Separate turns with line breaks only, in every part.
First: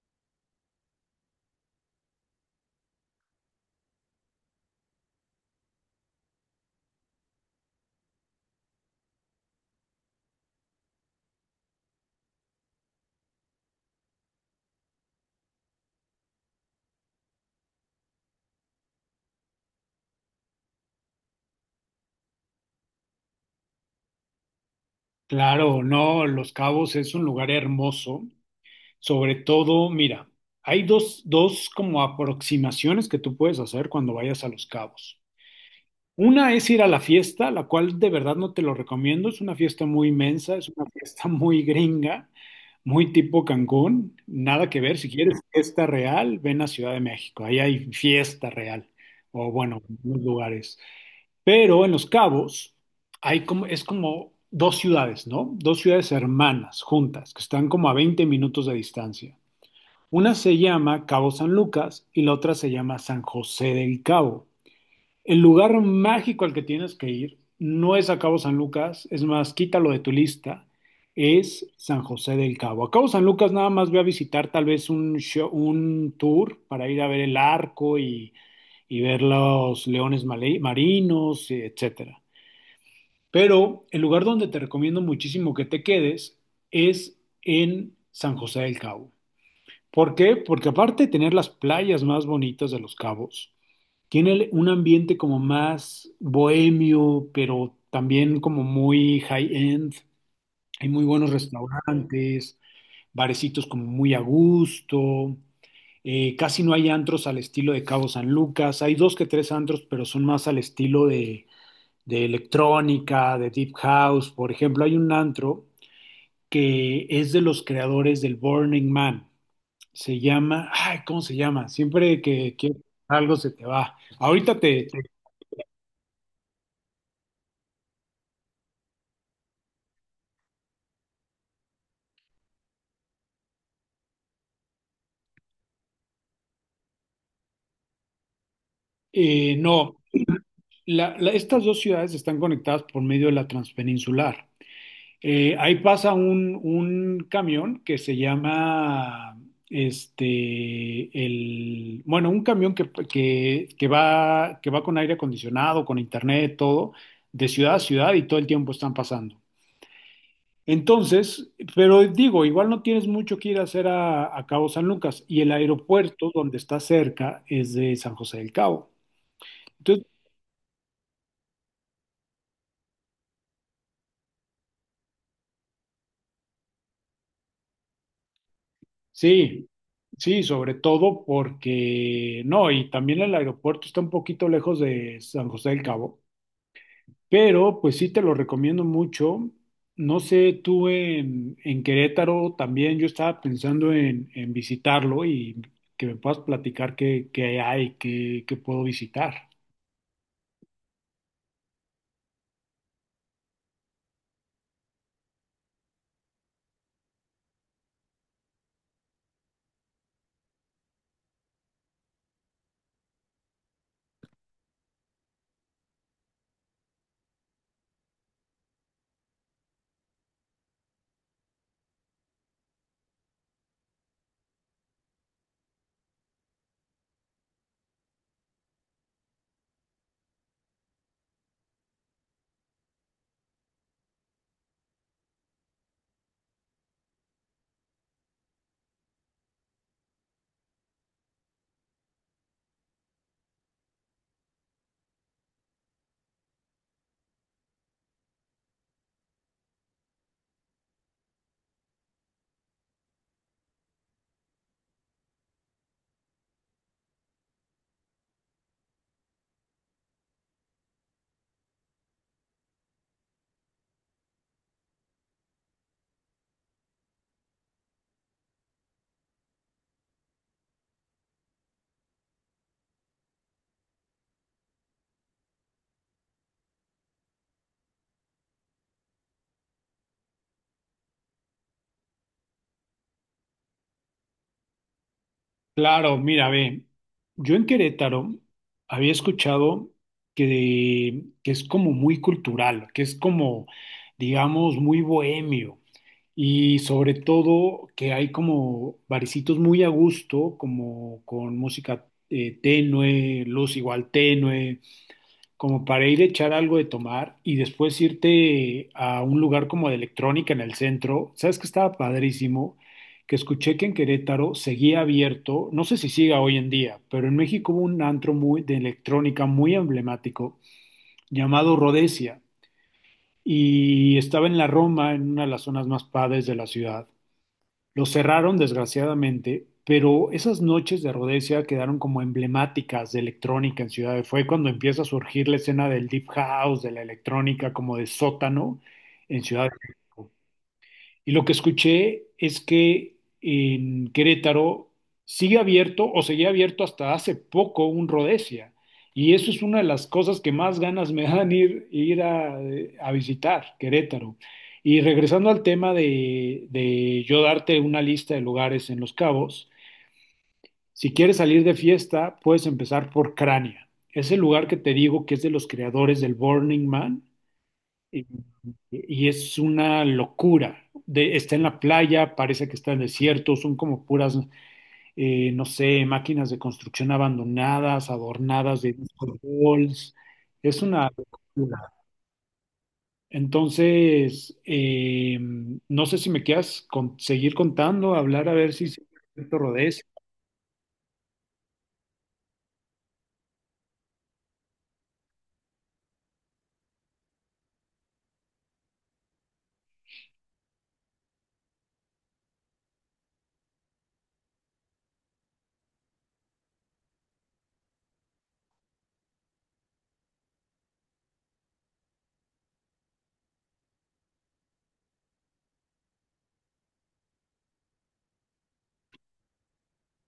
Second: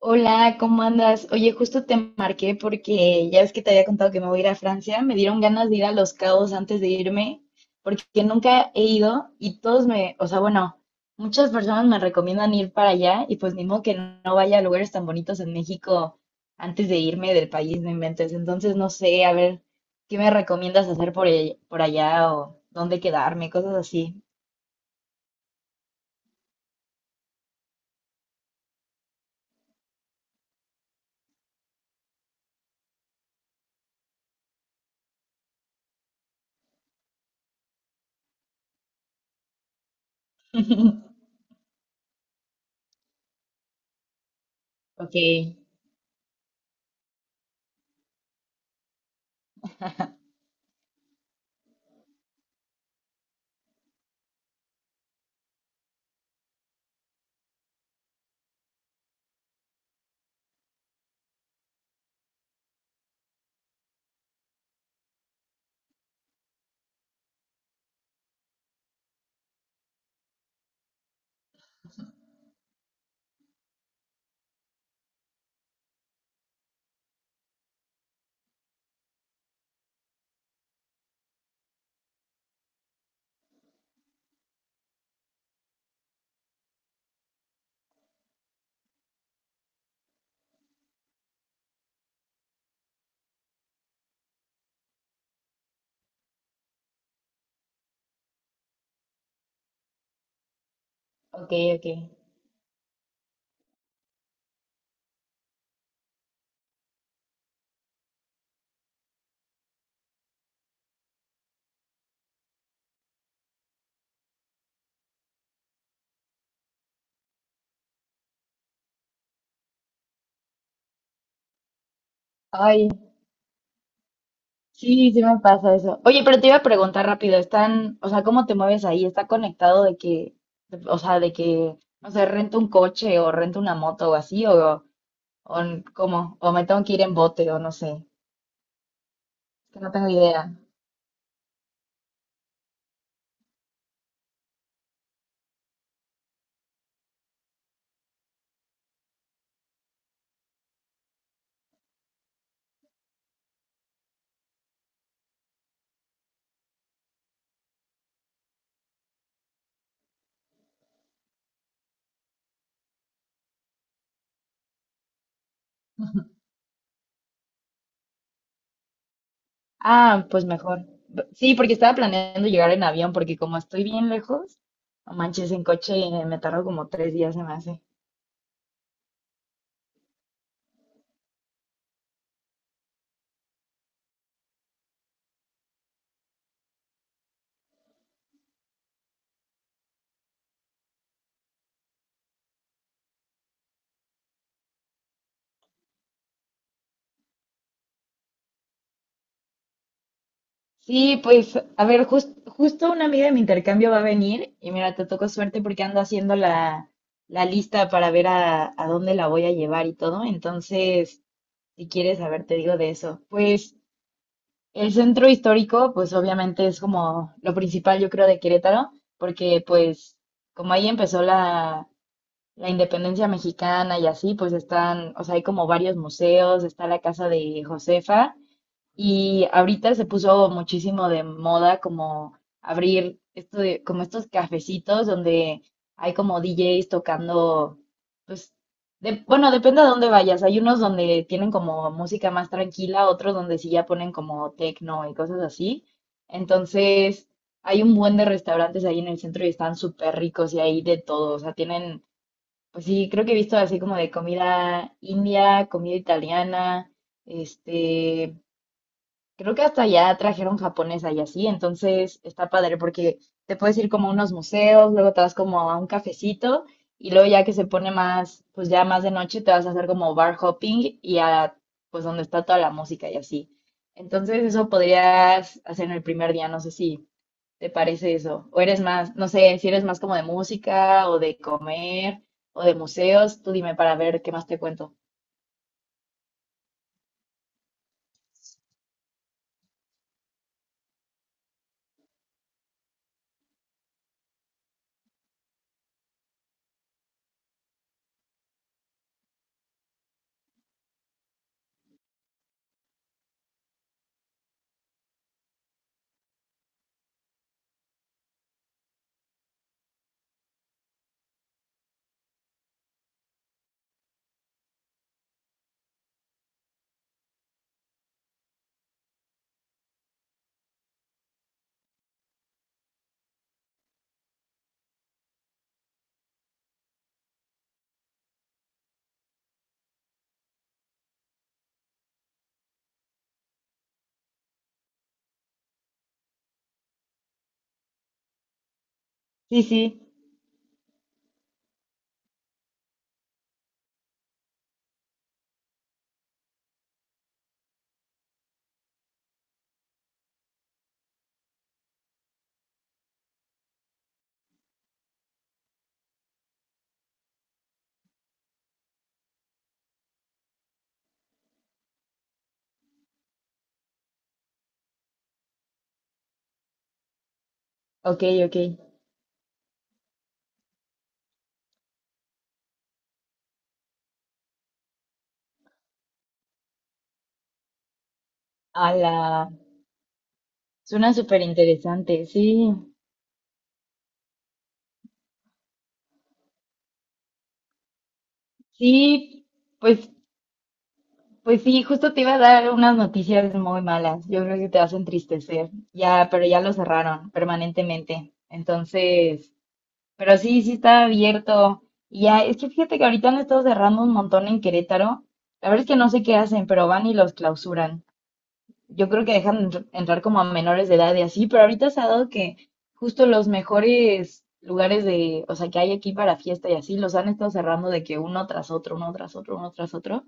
Hola, ¿cómo andas? Oye, justo te marqué porque ya ves que te había contado que me voy a ir a Francia. Me dieron ganas de ir a Los Cabos antes de irme, porque nunca he ido y todos me, o sea, bueno, muchas personas me recomiendan ir para allá y pues ni modo que no vaya a lugares tan bonitos en México antes de irme del país, no inventes. Entonces, no sé, a ver, ¿qué me recomiendas hacer por, por allá o dónde quedarme? Cosas así.
Claro, no, Los Cabos es un lugar hermoso. Sobre todo, mira, hay dos como aproximaciones que tú puedes hacer cuando vayas a Los Cabos. Una es ir a la fiesta, la cual de verdad no te lo recomiendo. Es una fiesta muy inmensa, es una fiesta muy gringa, muy tipo Cancún. Nada que ver. Si
Ok,
quieres fiesta real, ven a Ciudad de México. Ahí hay fiesta real. O bueno, en algunos lugares. Pero en Los Cabos hay como, es como dos ciudades, ¿no? Dos ciudades hermanas, juntas, que están como a 20 minutos de distancia. Una se llama Cabo San Lucas y la otra se llama San José del Cabo. El lugar mágico al que tienes que ir no es a Cabo San Lucas, es más, quítalo de tu lista, es San José del Cabo. A Cabo San Lucas nada más voy a visitar tal vez un tour para ir a ver el arco y ver los leones marinos, etcétera. Pero el lugar donde te recomiendo muchísimo que te quedes es en San José del Cabo. ¿Por qué? Porque aparte de tener las playas más bonitas de Los Cabos, tiene un ambiente como más bohemio, pero también como muy high-end. Hay muy buenos
ok, ok.
restaurantes, barecitos como muy a gusto. Casi no hay antros al estilo de Cabo San Lucas. Hay dos que tres antros, pero son más al estilo de electrónica, de deep house. Por ejemplo, hay un antro que es de los creadores del Burning Man. Se llama, ay, ¿cómo se llama? Siempre que quieres
Ay.
algo se te va. Ahorita
Sí, sí me pasa eso. Oye, pero te iba a preguntar rápido, están, o sea, ¿cómo te mueves ahí? ¿Está conectado de que, o sea, de que, no sé, rento un coche o rento una moto o así, o cómo, o me tengo que ir en bote? O no sé, es que no
no,
tengo idea.
Estas dos ciudades están conectadas por medio de la transpeninsular. Ahí pasa un camión que se llama, este, el, bueno, un camión que va con aire acondicionado, con internet, todo, de ciudad a ciudad y todo el tiempo están pasando. Entonces, pero digo, igual no tienes mucho que ir a hacer a Cabo San Lucas y el aeropuerto donde está cerca es de San José del Cabo. Entonces
Ah, pues mejor. B- Sí, porque estaba planeando llegar en avión, porque como estoy bien lejos, no manches, en coche me tardo como tres días, se me hace.
sí, sí, sobre todo porque no, y también el aeropuerto está un poquito lejos de San José del Cabo, pero pues sí te lo recomiendo mucho. No sé, tú en Querétaro también yo estaba pensando en visitarlo y que me puedas platicar qué, qué hay, qué, qué puedo visitar.
Sí, pues, a ver, justo una amiga de mi intercambio va a venir y mira, te tocó suerte porque ando haciendo la, la lista para ver a dónde la voy a llevar y todo. Entonces, si quieres saber, te digo de eso. Pues el centro histórico, pues obviamente es como lo principal, yo creo, de Querétaro, porque pues como ahí empezó la, la independencia mexicana y así, pues están, o sea, hay como varios museos, está la casa de Josefa. Y ahorita se puso muchísimo de moda como abrir esto como estos cafecitos donde hay como DJs tocando, pues, de- bueno, depende a dónde vayas. Hay unos donde tienen como música más tranquila, otros donde sí ya ponen como techno y cosas así. Entonces, hay un buen de restaurantes ahí en el centro y están súper ricos y hay de todo. O sea, tienen, pues sí, creo que he visto así como de comida india, comida italiana, este creo que hasta ya trajeron japonesa y así, entonces está padre porque te puedes ir como a unos museos, luego te vas como a un cafecito y luego ya que se pone más, pues ya más de noche te vas a hacer como bar hopping y a pues donde está toda la música y así. Entonces eso podrías hacer en el primer día, no sé si te parece eso, o eres más, no sé, si eres más como de música o de comer o de museos, tú dime para ver qué más te cuento.
Claro, mira, ve, yo en Querétaro había escuchado que es como muy cultural, que es como, digamos, muy bohemio y sobre todo que hay como barecitos muy a gusto, como con música tenue, luz igual tenue, como para ir a echar algo de tomar y después irte a un lugar como de electrónica en el centro. ¿Sabes que estaba padrísimo? Que escuché que en Querétaro seguía abierto, no sé si siga hoy en día, pero en México hubo un antro muy, de electrónica muy emblemático llamado Rhodesia y estaba en la Roma, en una de las zonas más padres de la ciudad. Lo cerraron, desgraciadamente, pero esas noches de Rhodesia quedaron como emblemáticas de electrónica en Ciudad de Fue cuando empieza a surgir la escena del deep house, de la electrónica como de sótano en
Sí,
Ciudad de
sí,
México. Y lo que escuché es que en Querétaro sigue abierto o seguía abierto hasta hace poco un Rhodesia. Y eso es una de las cosas que más ganas me dan ir, ir a visitar, Querétaro. Y regresando al tema de yo darte una lista de lugares en Los Cabos, si quieres salir de fiesta, puedes empezar por Crania. Es el lugar que te digo que es de los creadores del Burning Man
ok,
y,
ok.
y es una locura. Está en la playa, parece que está en el desierto, son como puras, no sé, máquinas de construcción abandonadas, adornadas de disco
Ala.
balls. Es una
Suena súper
locura.
interesante, sí,
Entonces, no sé si me quieras seguir contando, hablar a ver si se
sí,
rodez.
pues, pues sí, justo te iba a dar unas noticias muy malas. Yo creo que te vas a entristecer. Ya, pero ya lo cerraron permanentemente. Entonces, pero sí, sí está abierto. Y ya, es que fíjate que ahorita han estado cerrando un montón en Querétaro. La verdad es que no sé qué hacen, pero van y los clausuran. Yo creo que dejan entrar como a menores de edad y así, pero ahorita se ha dado que justo los mejores lugares de, o sea, que hay aquí para fiesta y así, los han estado cerrando de que uno tras otro, uno tras otro, uno tras otro,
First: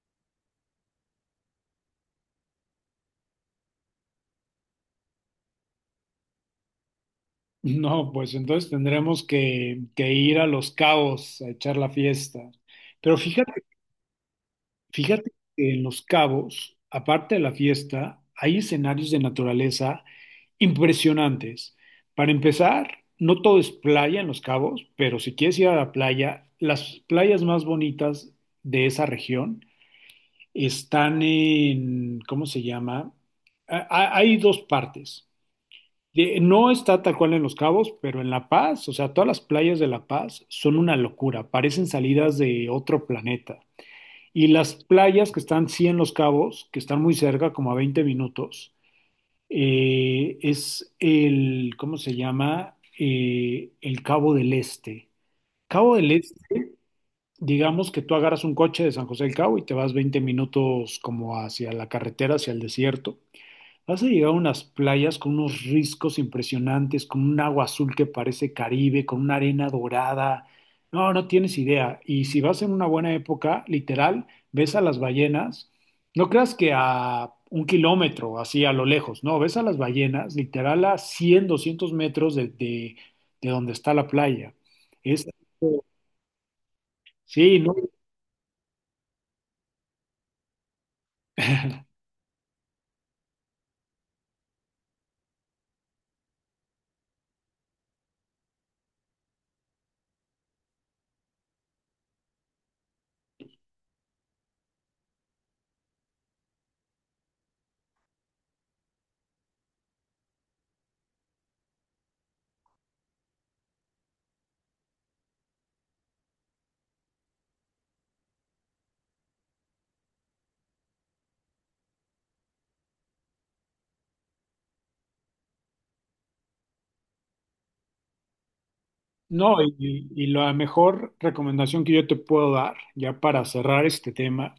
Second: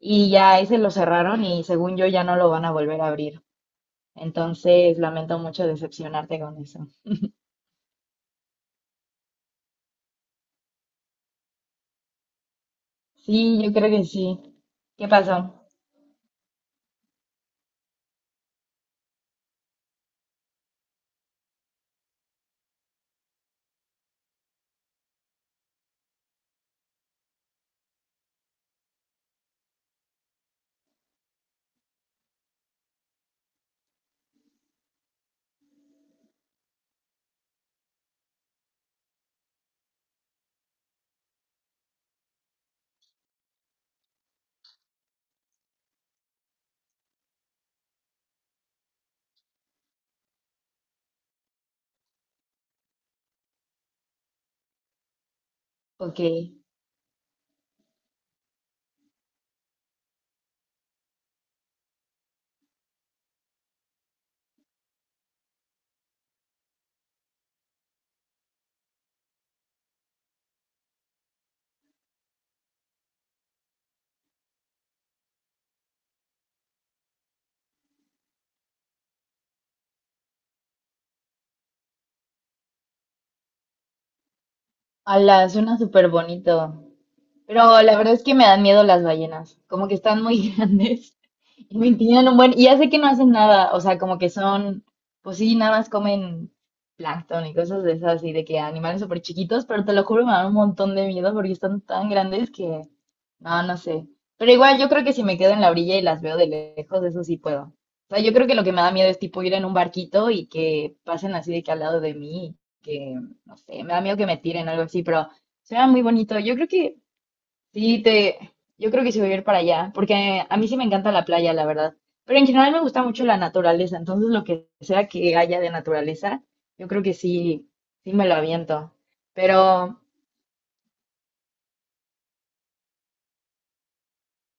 y ya ese lo cerraron y según yo ya no lo van a volver a abrir. Entonces, lamento mucho decepcionarte con eso.
No, pues entonces tendremos que ir a Los Cabos a echar la fiesta. Pero
Sí,
fíjate.
yo creo que sí. ¿Qué
Fíjate
pasó?
que en Los Cabos, aparte de la fiesta, hay escenarios de naturaleza impresionantes. Para empezar, no todo es playa en Los Cabos, pero si quieres ir a la playa, las playas más bonitas de esa región están en, ¿cómo se llama? Hay dos partes. No está tal cual en Los Cabos, pero en La Paz, o sea, todas las playas de La Paz son una locura, parecen salidas de otro planeta. Y las playas que están, sí, en Los Cabos, que están muy cerca, como a 20 minutos, es el, ¿cómo se llama? El Cabo del Este. Cabo del
Ok.
Este, digamos que tú agarras un coche de San José del Cabo y te vas 20 minutos como hacia la carretera, hacia el desierto. Has llegado a unas playas con unos riscos impresionantes, con un agua azul que parece Caribe, con una arena dorada. No, no tienes idea. Y si vas en una buena época, literal, ves a las ballenas. No creas que a 1 kilómetro, así a lo lejos, no, ves a las ballenas, literal a 100, 200 metros de donde está la playa. Es,
Ala, suena súper bonito.
sí, no,
Pero la verdad es que me dan miedo las ballenas. Como que están muy grandes. Y me tienen un buen, y ya sé que no hacen nada, o sea, como que son, pues sí, nada más comen plancton y cosas de esas, y de que animales súper chiquitos, pero te lo juro, me dan un montón de miedo porque están tan grandes que, no, no sé. Pero igual yo creo que si me quedo en la orilla y las veo de lejos, eso sí puedo. O sea, yo creo que lo que me da miedo es tipo ir en un barquito y que pasen así de que al lado de mí, que, no sé, me da miedo que me tiren algo así, pero suena muy bonito. Yo creo que sí, te, yo creo que sí voy a ir para allá, porque a mí sí me encanta la playa, la verdad. Pero en general me gusta mucho la naturaleza, entonces lo que sea que haya de naturaleza, yo creo que sí, sí me lo aviento.
no,
Pero,
y la mejor recomendación que yo te puedo dar, ya para cerrar este tema,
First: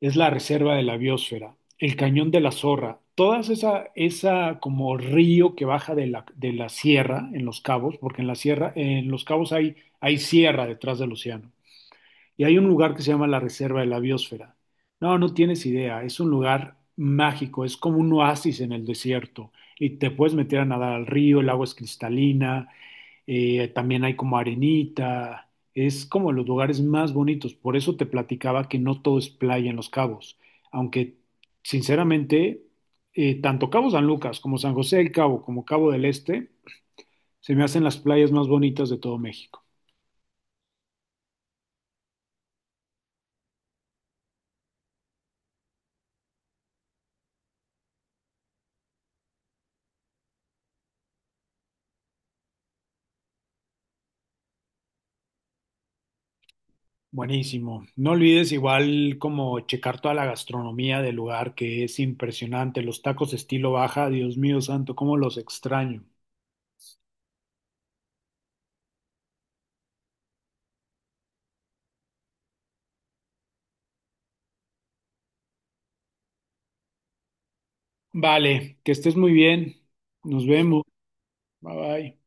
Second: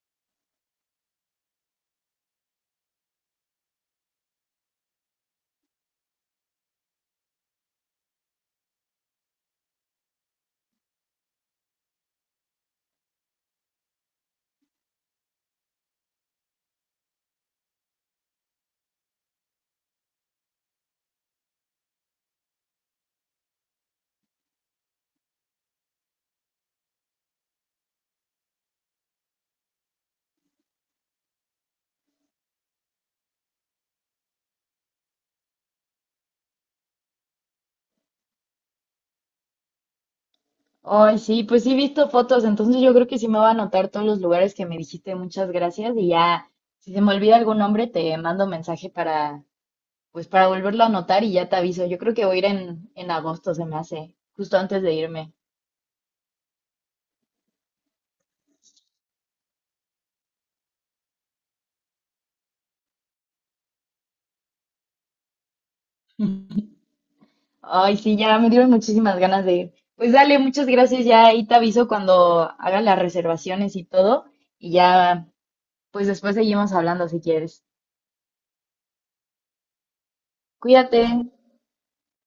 es la reserva de la biosfera, el cañón de la Zorra, todas esa, esa como río que baja de la sierra en Los Cabos, porque en la sierra, en Los Cabos hay, hay sierra detrás del océano, y hay un lugar que se llama la reserva de la biosfera. No, no tienes idea, es un lugar mágico, es como un oasis en el desierto, y te puedes meter a nadar al río, el agua es cristalina, también hay como arenita, es como los lugares más bonitos. Por eso te platicaba que no todo es playa en Los Cabos, aunque sinceramente, tanto Cabo San Lucas como San José del Cabo como Cabo del Este se me hacen las playas más bonitas de todo México.
hoy sí, pues sí he visto fotos, entonces yo creo que sí me va a anotar todos los lugares que me dijiste, muchas gracias, y ya, si se me olvida algún nombre, te mando mensaje para, pues para volverlo a anotar y ya te aviso. Yo creo que voy a ir en agosto, se me hace, justo antes de irme.
Buenísimo. No olvides igual como checar toda la gastronomía del lugar, que es impresionante. Los tacos estilo baja, Dios mío santo, cómo los extraño.
Ay, sí, ya me dieron muchísimas ganas de ir. Pues dale, muchas gracias. Ya ahí te aviso cuando haga las reservaciones y todo. Y ya, pues después seguimos hablando si quieres.
Vale, que estés muy bien. Nos vemos.
Cuídate.
Bye bye.